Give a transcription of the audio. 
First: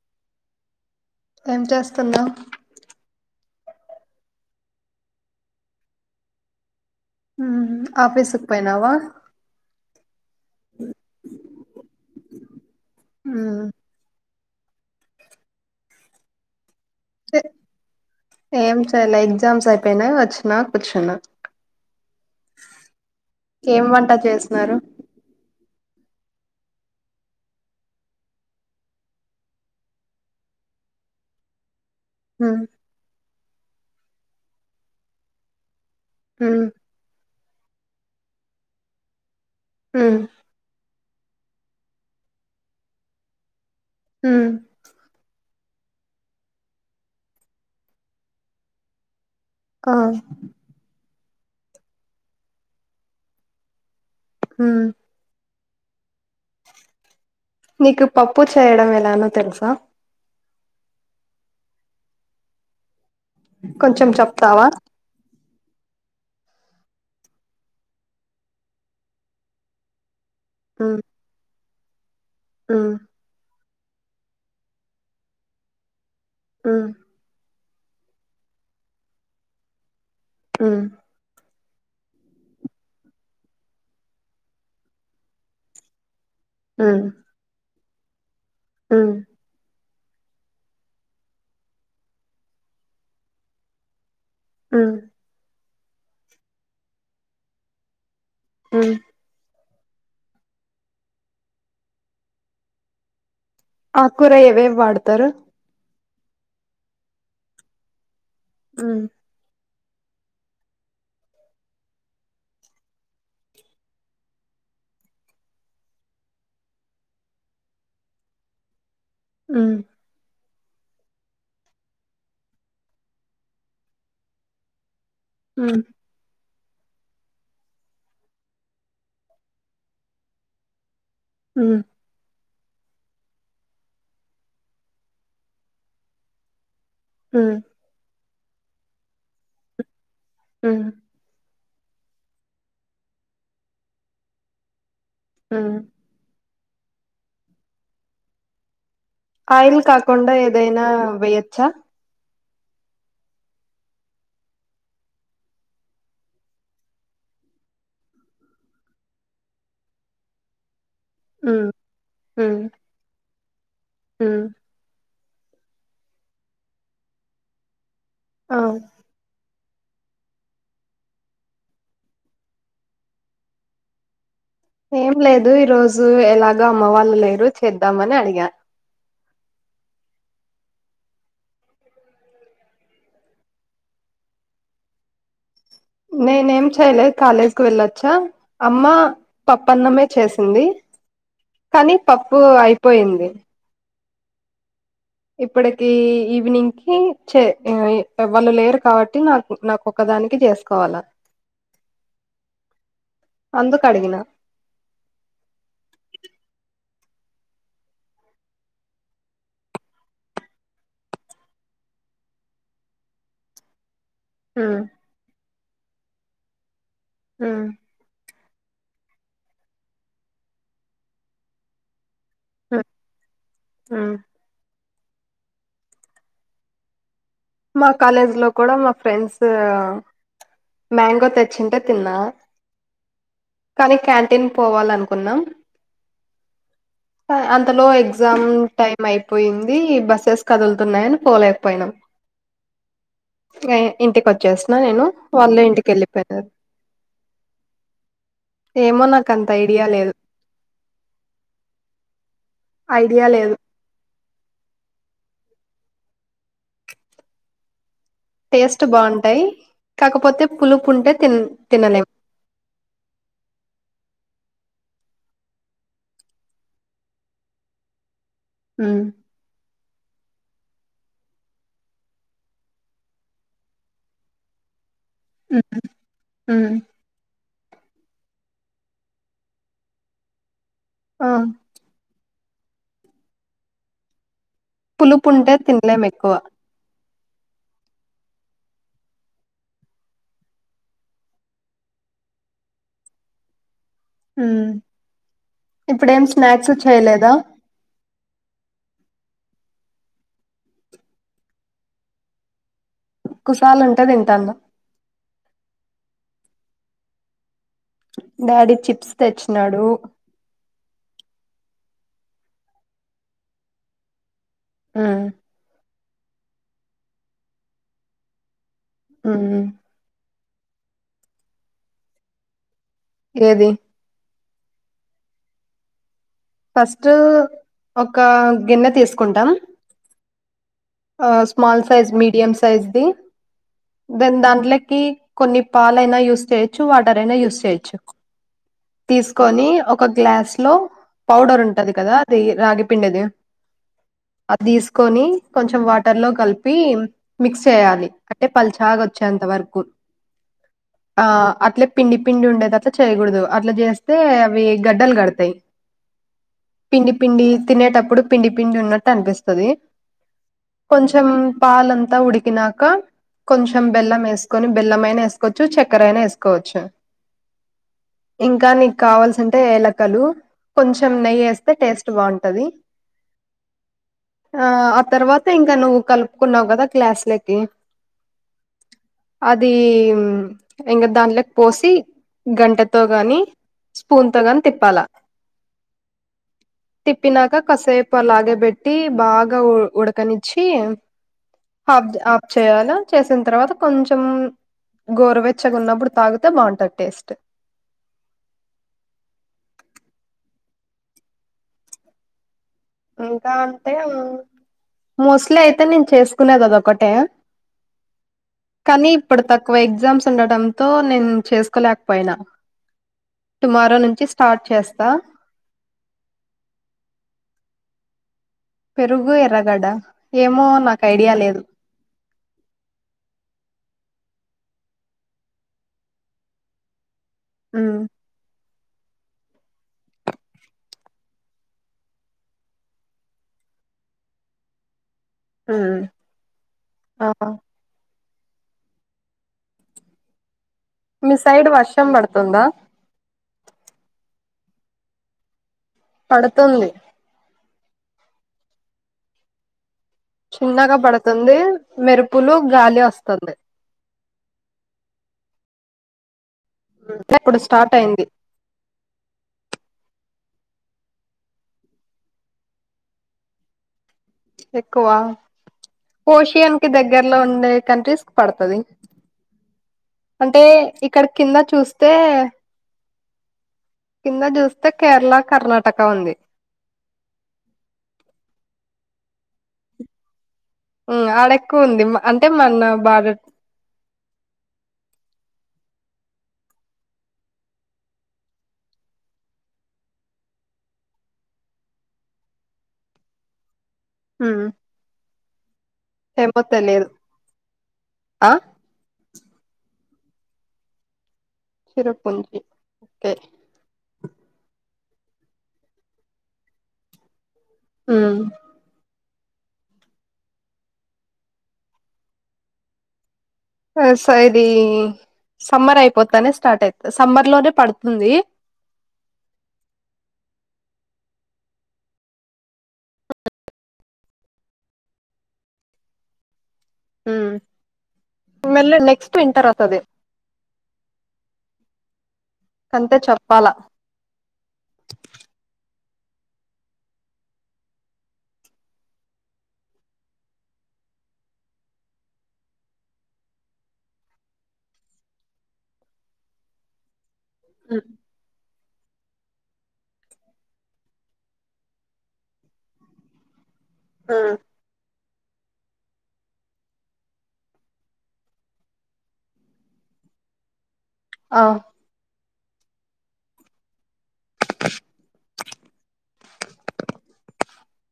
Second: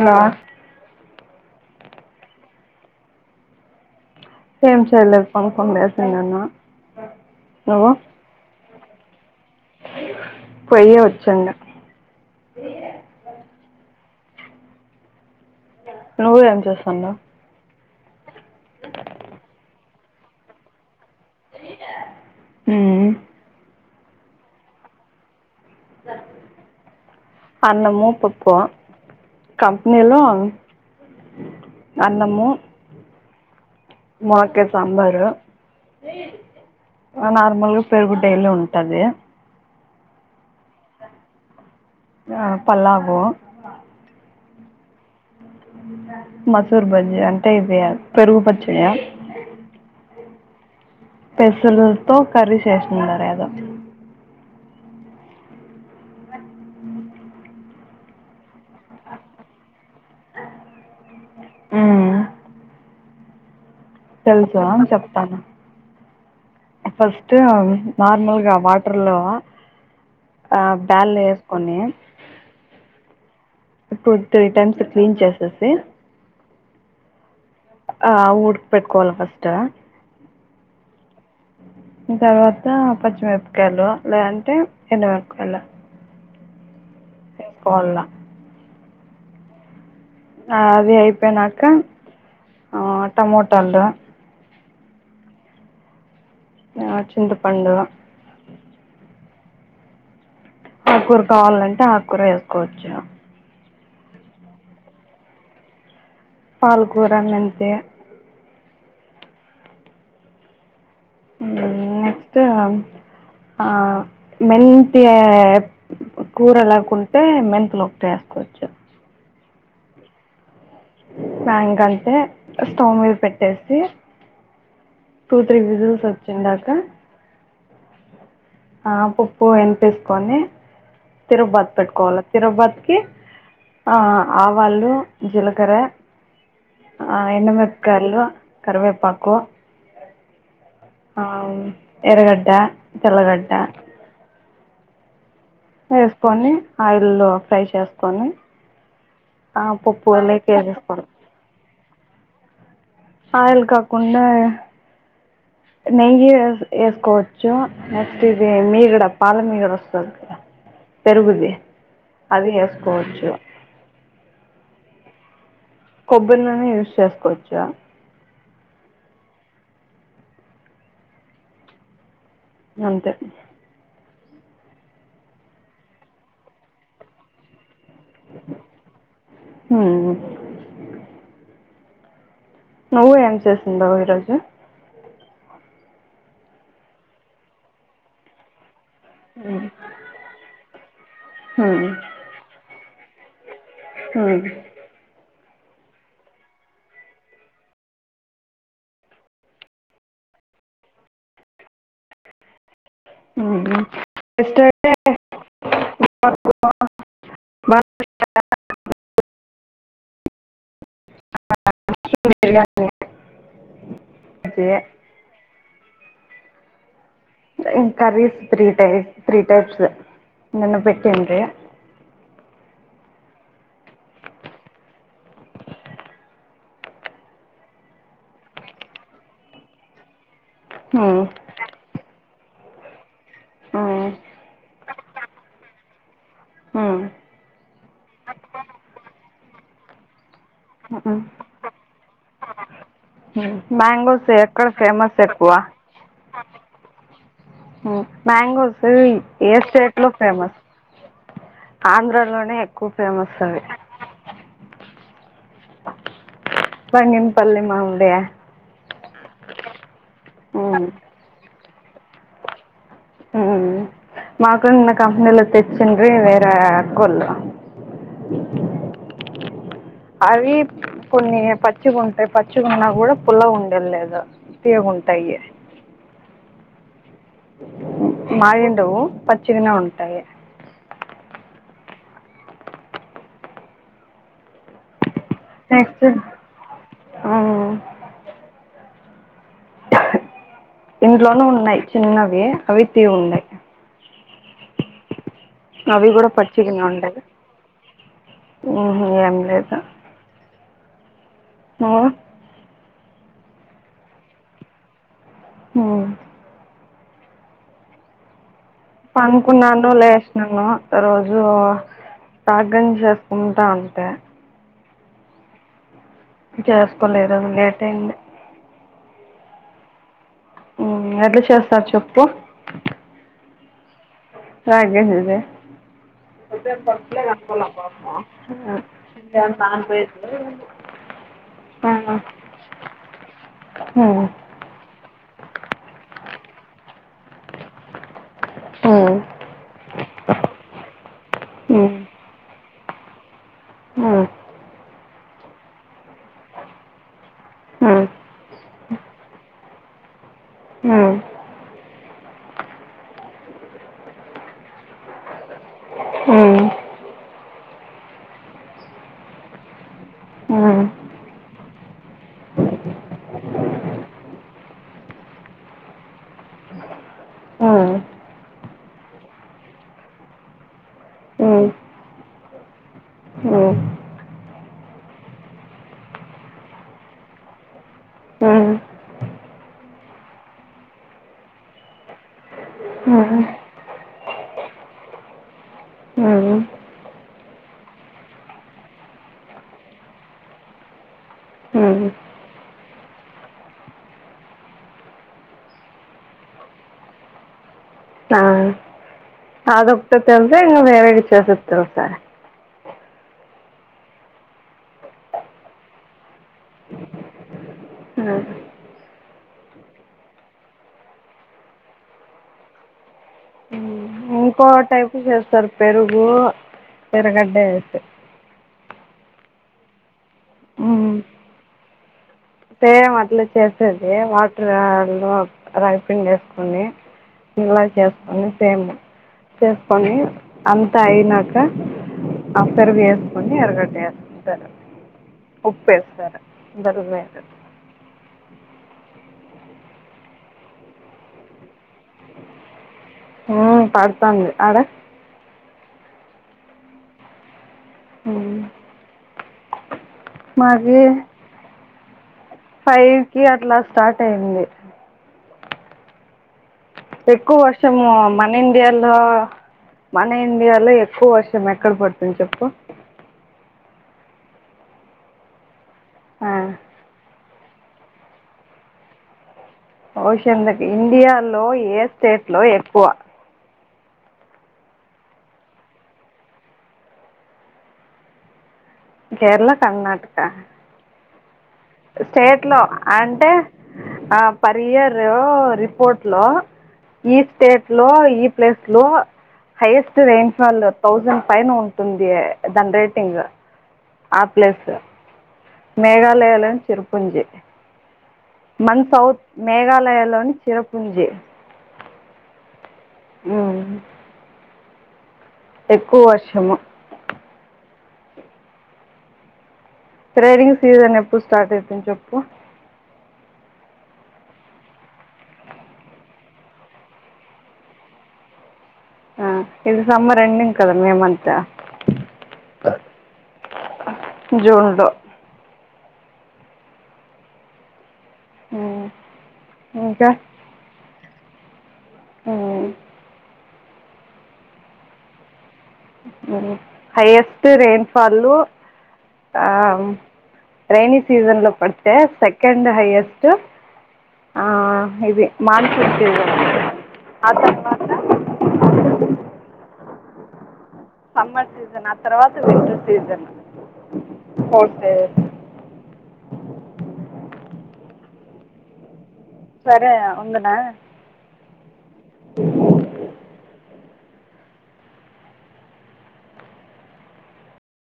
Hello ఏం చేస్తున్నావ్. ఏం చేయలేదు. పండుకొని లేచినన్న. మ్మ్ నువ్వు ఆఫీసుకు పోయినావా పొయ్యే వచ్చిండ. మ్మ్ నువ్వు ఏం చేస్ హలో. ఏ- ఏం చేలే ఎగ్జామ్స్ అయిపోనాయి‌. ఒచ్చిన కూర్చున్న. ఉమ్. పన్ చేస్తున్నారు. అన్నము, పప్పుఆ కంపెనీలో. అన్నము. మ్మ్ ములక్కాయ్ సాంబారు. మ్మ్ ఆ నార్మల్గా పెరుగు డైలీ ఉంటది. ఉమ్. ఆ పల్లాగు. ఉమ్. మసూర్ బజ్జి. అంటే ఇవి పెరుగు పచ్చయ. ఆ పెసల్తో చేస్తున్నారు ఏదో అ నీకు పప్పు చేయడం ఎలానో తెలుసా అ కొంచెం చెప్తావా చెప్తాను ఫస్ట్ నార్మల్గా వాటర్ లో ఆ బౌల్లో వేస్ కొన్ని um two three times clean చేసేసి ఉమ్ ఆ ఊడ్కి పెట్టుకోవాలి ఫస్ట్ ఉమ్ తర్వాత పచ్చిమిరపకాయలు లేదంటే ఎండుమిరపకాయలు ఉమ్ కోవాలా ఉమ్ అది అయిపోనాక టమోటాలు ఉమ్ ఆ చింత పండు ఉమ్ ఆకూర కావాలంటే ఆకూర వేసుకోవచ్చు ఆ కూర ఎవేవీ వాడుతరు పాల్కురా మెంతే ఉమ్ ఉమ్ నెక్స్ట్అ మెంత కూరలాకుంటే మెంతలు ఒకటి వేసుకోవచ్చు ఉమ్ మ్యాంగ్ అంటే స్టవ్ మీద పెట్టేసి టూ త్రీ మ్మ్ విజల్స్ ఒచ్చింద క ఆ పప్పు ఎని తీసుకొని తిరుపతి మ్మ్ పెట్ కోవాలా తిరుబతికి ఆవాళ్ళు జీలకర్ర ఆ ఎండు మ్మ్ మిరపకాయలు కరివేపాకు మ్మ్ అ ఎరగడ్ట్ట తెల్లగడ్డ మ్మ్ వేసుకోని ఆయిల్లో ఫ్రై చేసుకొని ఆ ఆయిల్ పప్పు కాకుండా లేకి ఏదైనా వేసేసుకోవడం వేయచ్చా ఆయిల్ కాకుండా నెయ్యి ఏసుకోవచ్చు నెక్స్ట్ ఇది మీగడ పాల మీగడ వస్తుంది పెరుగుది మ్మ్ అది ఏసుకోవచ్చు ఆ కొబ్బరి నూనె యూస్ చేసుకోవచ్చా అవు నీ అంతే ఏం లేదు ఈ రోజు ఎలాగో అమ్మ వాళ్ళు లేరు చేద్దామని అడిగా అ నువ్ ఏం చేస్తుందో ఈ రోజు నేను ఏం చేయాలె కాలేజ్ కి వెళ్లి అచ్చా అమ్మ హ్మ్ పప్పు అన్నమే చేసింది. హ్మ్ కానీ పప్పు అయిపోయింది. హ ఇప్పటికి ఈవినింగ్ కి చే ఇ వాళ్ళు లేరు కాబట్టి నాకు నాకు ఒకదానికి చేసుకోవాలా ఉహు అందుకు అడిగిన ఎస్టర్ డే బ అకే ఉమ్ ఉమ్ ఇంకా కరీస్ త్రీ టై త్రీ టైప్స్ నన్ను పెటింది ఉ ఉ మా కాలేజ్ లో కూడా మా ఫ్రెండ్స్ హ్మ్ మ్యాంగో తెచ్చింటే తిన్నా కానీ హ్మ్ క్యాంటీన్ పోవాలనుకున్నాం హ్మ్ అంతలో ఎగ్జామ్ టైమ్ అయి పోయింది. బస్సెస్ హ్మ్. కదులుతున్నయని హ్మ్. పోలేకపోయినం మ్యాంగోస్ ఎక్కడ నేను ఫేమస్ చెప్పవా వాళ్ళు ఇంటికి వెళ్ళిపోయినారు మ్యాంగోస్ ఏమో నాకు అంత ఏ ఐడియా స్టేట్ లో లేదు ఫేమస్ ఆంధ్రలోనే ఎక్కువ ఐడియా ఫేమస్ లేదు అవి బంగిన పల్లి మామి జయ స్ట్ బాగుంటాయి. కాకపోతే పులుపు ఉంటే తిన్ తినలేమ్ ఉమ్ మాకున్న కంపెనీలో తెచ్చిండ్రి వేరే అక్కవోల్లు ఉ అవి కొన్ని పచ్చిగుంటాయి. పచ్చిగున్నా కూడా పుల్లగా ఉండేది లేదు. తీయగున్ టాయే హుమ్ మాగిండవు పచ్చిగానే ఉంటయీ ఆ పులుపు ఉంటే తిన్లేము ఎక్కువ ఆ ఇంట్లోనూ ఉన్నాయ్ చిన్నవి అవి తీగుండాయ్ హుమ్ అవి కూడ పచ్చి గనే ఉండేది హు హుమ్ ఏం లేదు మవ కుసాలు ఉంటే దింటన్నా హుమ్ డాడి పనుకున్నాను లేసినను రోజ్ రో రాగ్ గంజ్ చేసుకుంటా అంతే హుమ్ చేసుకోలేదు లేట్ అయింది హుమ్ హుమ్ ఎట్ల చేస్తర్ చెప్పు ఏది రాగెంజిద ఫస్టు ఒకా గిన్నె తీసుకుంటాం ఆ స్మాల్ సైజ్ మీడియం సైజ్ది దెన్ దాంట్లకి అదైనా యూస్ చ్చు తీసుకొని ఒక గ్లాస్ లో పౌడర్ ఉంటది కదా అది రాగి పిండిది అద్ తీసుకొని కొంచెం వాటర్ లో కలిపీ మిక్స్ చేయాలి అంటే పలుచాగ వచ్చేంత వరకు ఆ అట్లే పిండి పిండి ఉండేదట్లా చేయకూడదు అట్లా చేస్తే అవి గడ్డ కడతాయ్ పిండి పిండి తినేటప్పుడు పిండి పిండి ఉన్నట్టు అనిపిస్తది కొంచెం పాలంతా ఉడికినాక కొంచెం బెల్లం ఏసుకొని బెల్లం అయినా వేసుకోవచ్చు చక్కెర అయినా వేసుకోవచ్చు ఇంకా నీకు కావాల్సింటే ఏలకలు కొంచెం నెయ్యేస్తే టేస్ట్ బాగుంటది హుమ్ ఆ ఆ తర్వాత ఇంకా నువ్వు కలుపుకున్నావ్ కదా గ్లాస్ లకి అదీ హుమ్ ఇంక దాంట్లకి పోసి గంట తో గాని స్పూన్ త గాని తిప్పలా తిప్పినాక కసేపు అలాగే పెట్టీ బాగా ఉ ఉడకనిచ్చి హప్ ఆఫ్ చేయాల చేసిన తర్వాత కొంచెం గోరవెచ్చగున్నప్పుడు తాగితే బాగుంటది టేస్ట్ ఆ అదొక్కతెల్తే ఇన్ వేరేవి చేసేస్తరు ఇంకా అంటే హుమ్ మోస్ట్లీ అయితే నేను చేసుకునేది అదొదకటే కానీ ఇప్పుడు తక్కువ ఎగ్జామ్స్ ఉండటంతో నేను చేసుకోలేకపోయినా టుమారో ను ఇంకో టైపు చేస్తరు పెరుగూ ఎరుగడ్డే స పెరుగు ఎర్రగడ్డ ఏమో నాకు ఐడియా లేదు. సేమ్ అట్ల చేసేది వాటర్లో రైపింగ్ వేసుకొని ఇలా ఉమ్, చేసుకొండి సేమ్ చేసుకొని అంతా అయినాక ఆ పెరుగు ఏసుకొని ఎర్రగడ్డ ఏసుకుంటారు. ఉమ్. ఉప్పేస్తారు దరుమే ఆ మీ సైడ్ వర్షం పడుతుందా. ఊ పడుతాంది. అడ పడుతుంది. ఉమ్ చిన్నగా పడుతుంది మెరుపులు గాలి ఫైవ్కి వస్తుంది. అట్లా స్టార్ట్ అయింది ఎక్కువ ఇప్పుడు స్టార్ట్ వర్షమూ అయింది మన ఇండియాలో మన్ మన ఇండియాలో ఎక్కువ వర్షం ఎక్కడ పడుతుంది చెప్పుకో. ఎక్కువా ఆ, ఓషన్ కి దగ్గర్లో ఉన్ న్న ఏ కంట్రీస్ పడ్తది. ఓషన్ లకి ఇండియాలో ఏ చూస్తే స్టేట్ లో ఎక్కువ. కింద చూస్తే కేరళ, కర్ణాటకా ఉంది. కేరళా, కర్ణాటకా. ఊ ఆడ ఎక్ స్టేట్ లో అంటే ఆ పర్ ఇయర్. రిపోర్ట్ లో ఈ స్టేట్ లో ఈ ప్లేస్ లో హైయెస్ట్ రైన్ఫాల్ థౌసండ్ పైన ఉంటుంది దాని రేటింగ. ఆ ఉమ్ ప్లేస్ ఏమో మేఘాలయలోని తెలియదు చిరుపుంజి. ఆ మన్ సౌత్ మేఘాలయ అందులోని చిరపుంజి. చిరపుంజి ఒకే ఉమ్. ఎక్కువ వర్షము హ్మ ట్రేడింగ్ సీజన్ ఎప్పుడు స్టార్ట్ అయితుంది చెప్పు. సో సో ఇదీ సమ్మర్ అయిపోతానే స్టార్ట్ అయితది సమ్మర్ లోనే పడుతుంది. ఆ ఇది సమ్మర్ ఎండింగ్ కదా మే మంతా జూన్ లో ఊ మళ్ళీ ఉమ్. నెక్స్ట్ వింటర్ వత్తది. ఉ అంతే చెప్పాలా హైయెస్ట్ రెయిన్ ఫాల్, ఆ రెైనీ సీజన్లో పడితే సెకండ్ హైయెస్ట్ ఇది ఆ ఇది మాన్సూన్ సీజన్. ఆ ఉమ్ తర్వాత సమ్మర్ సీజన్ ఆ తర్వాత వింటర్ సీజన్ ఉమ్, పోతే సరే ఉండన ఆ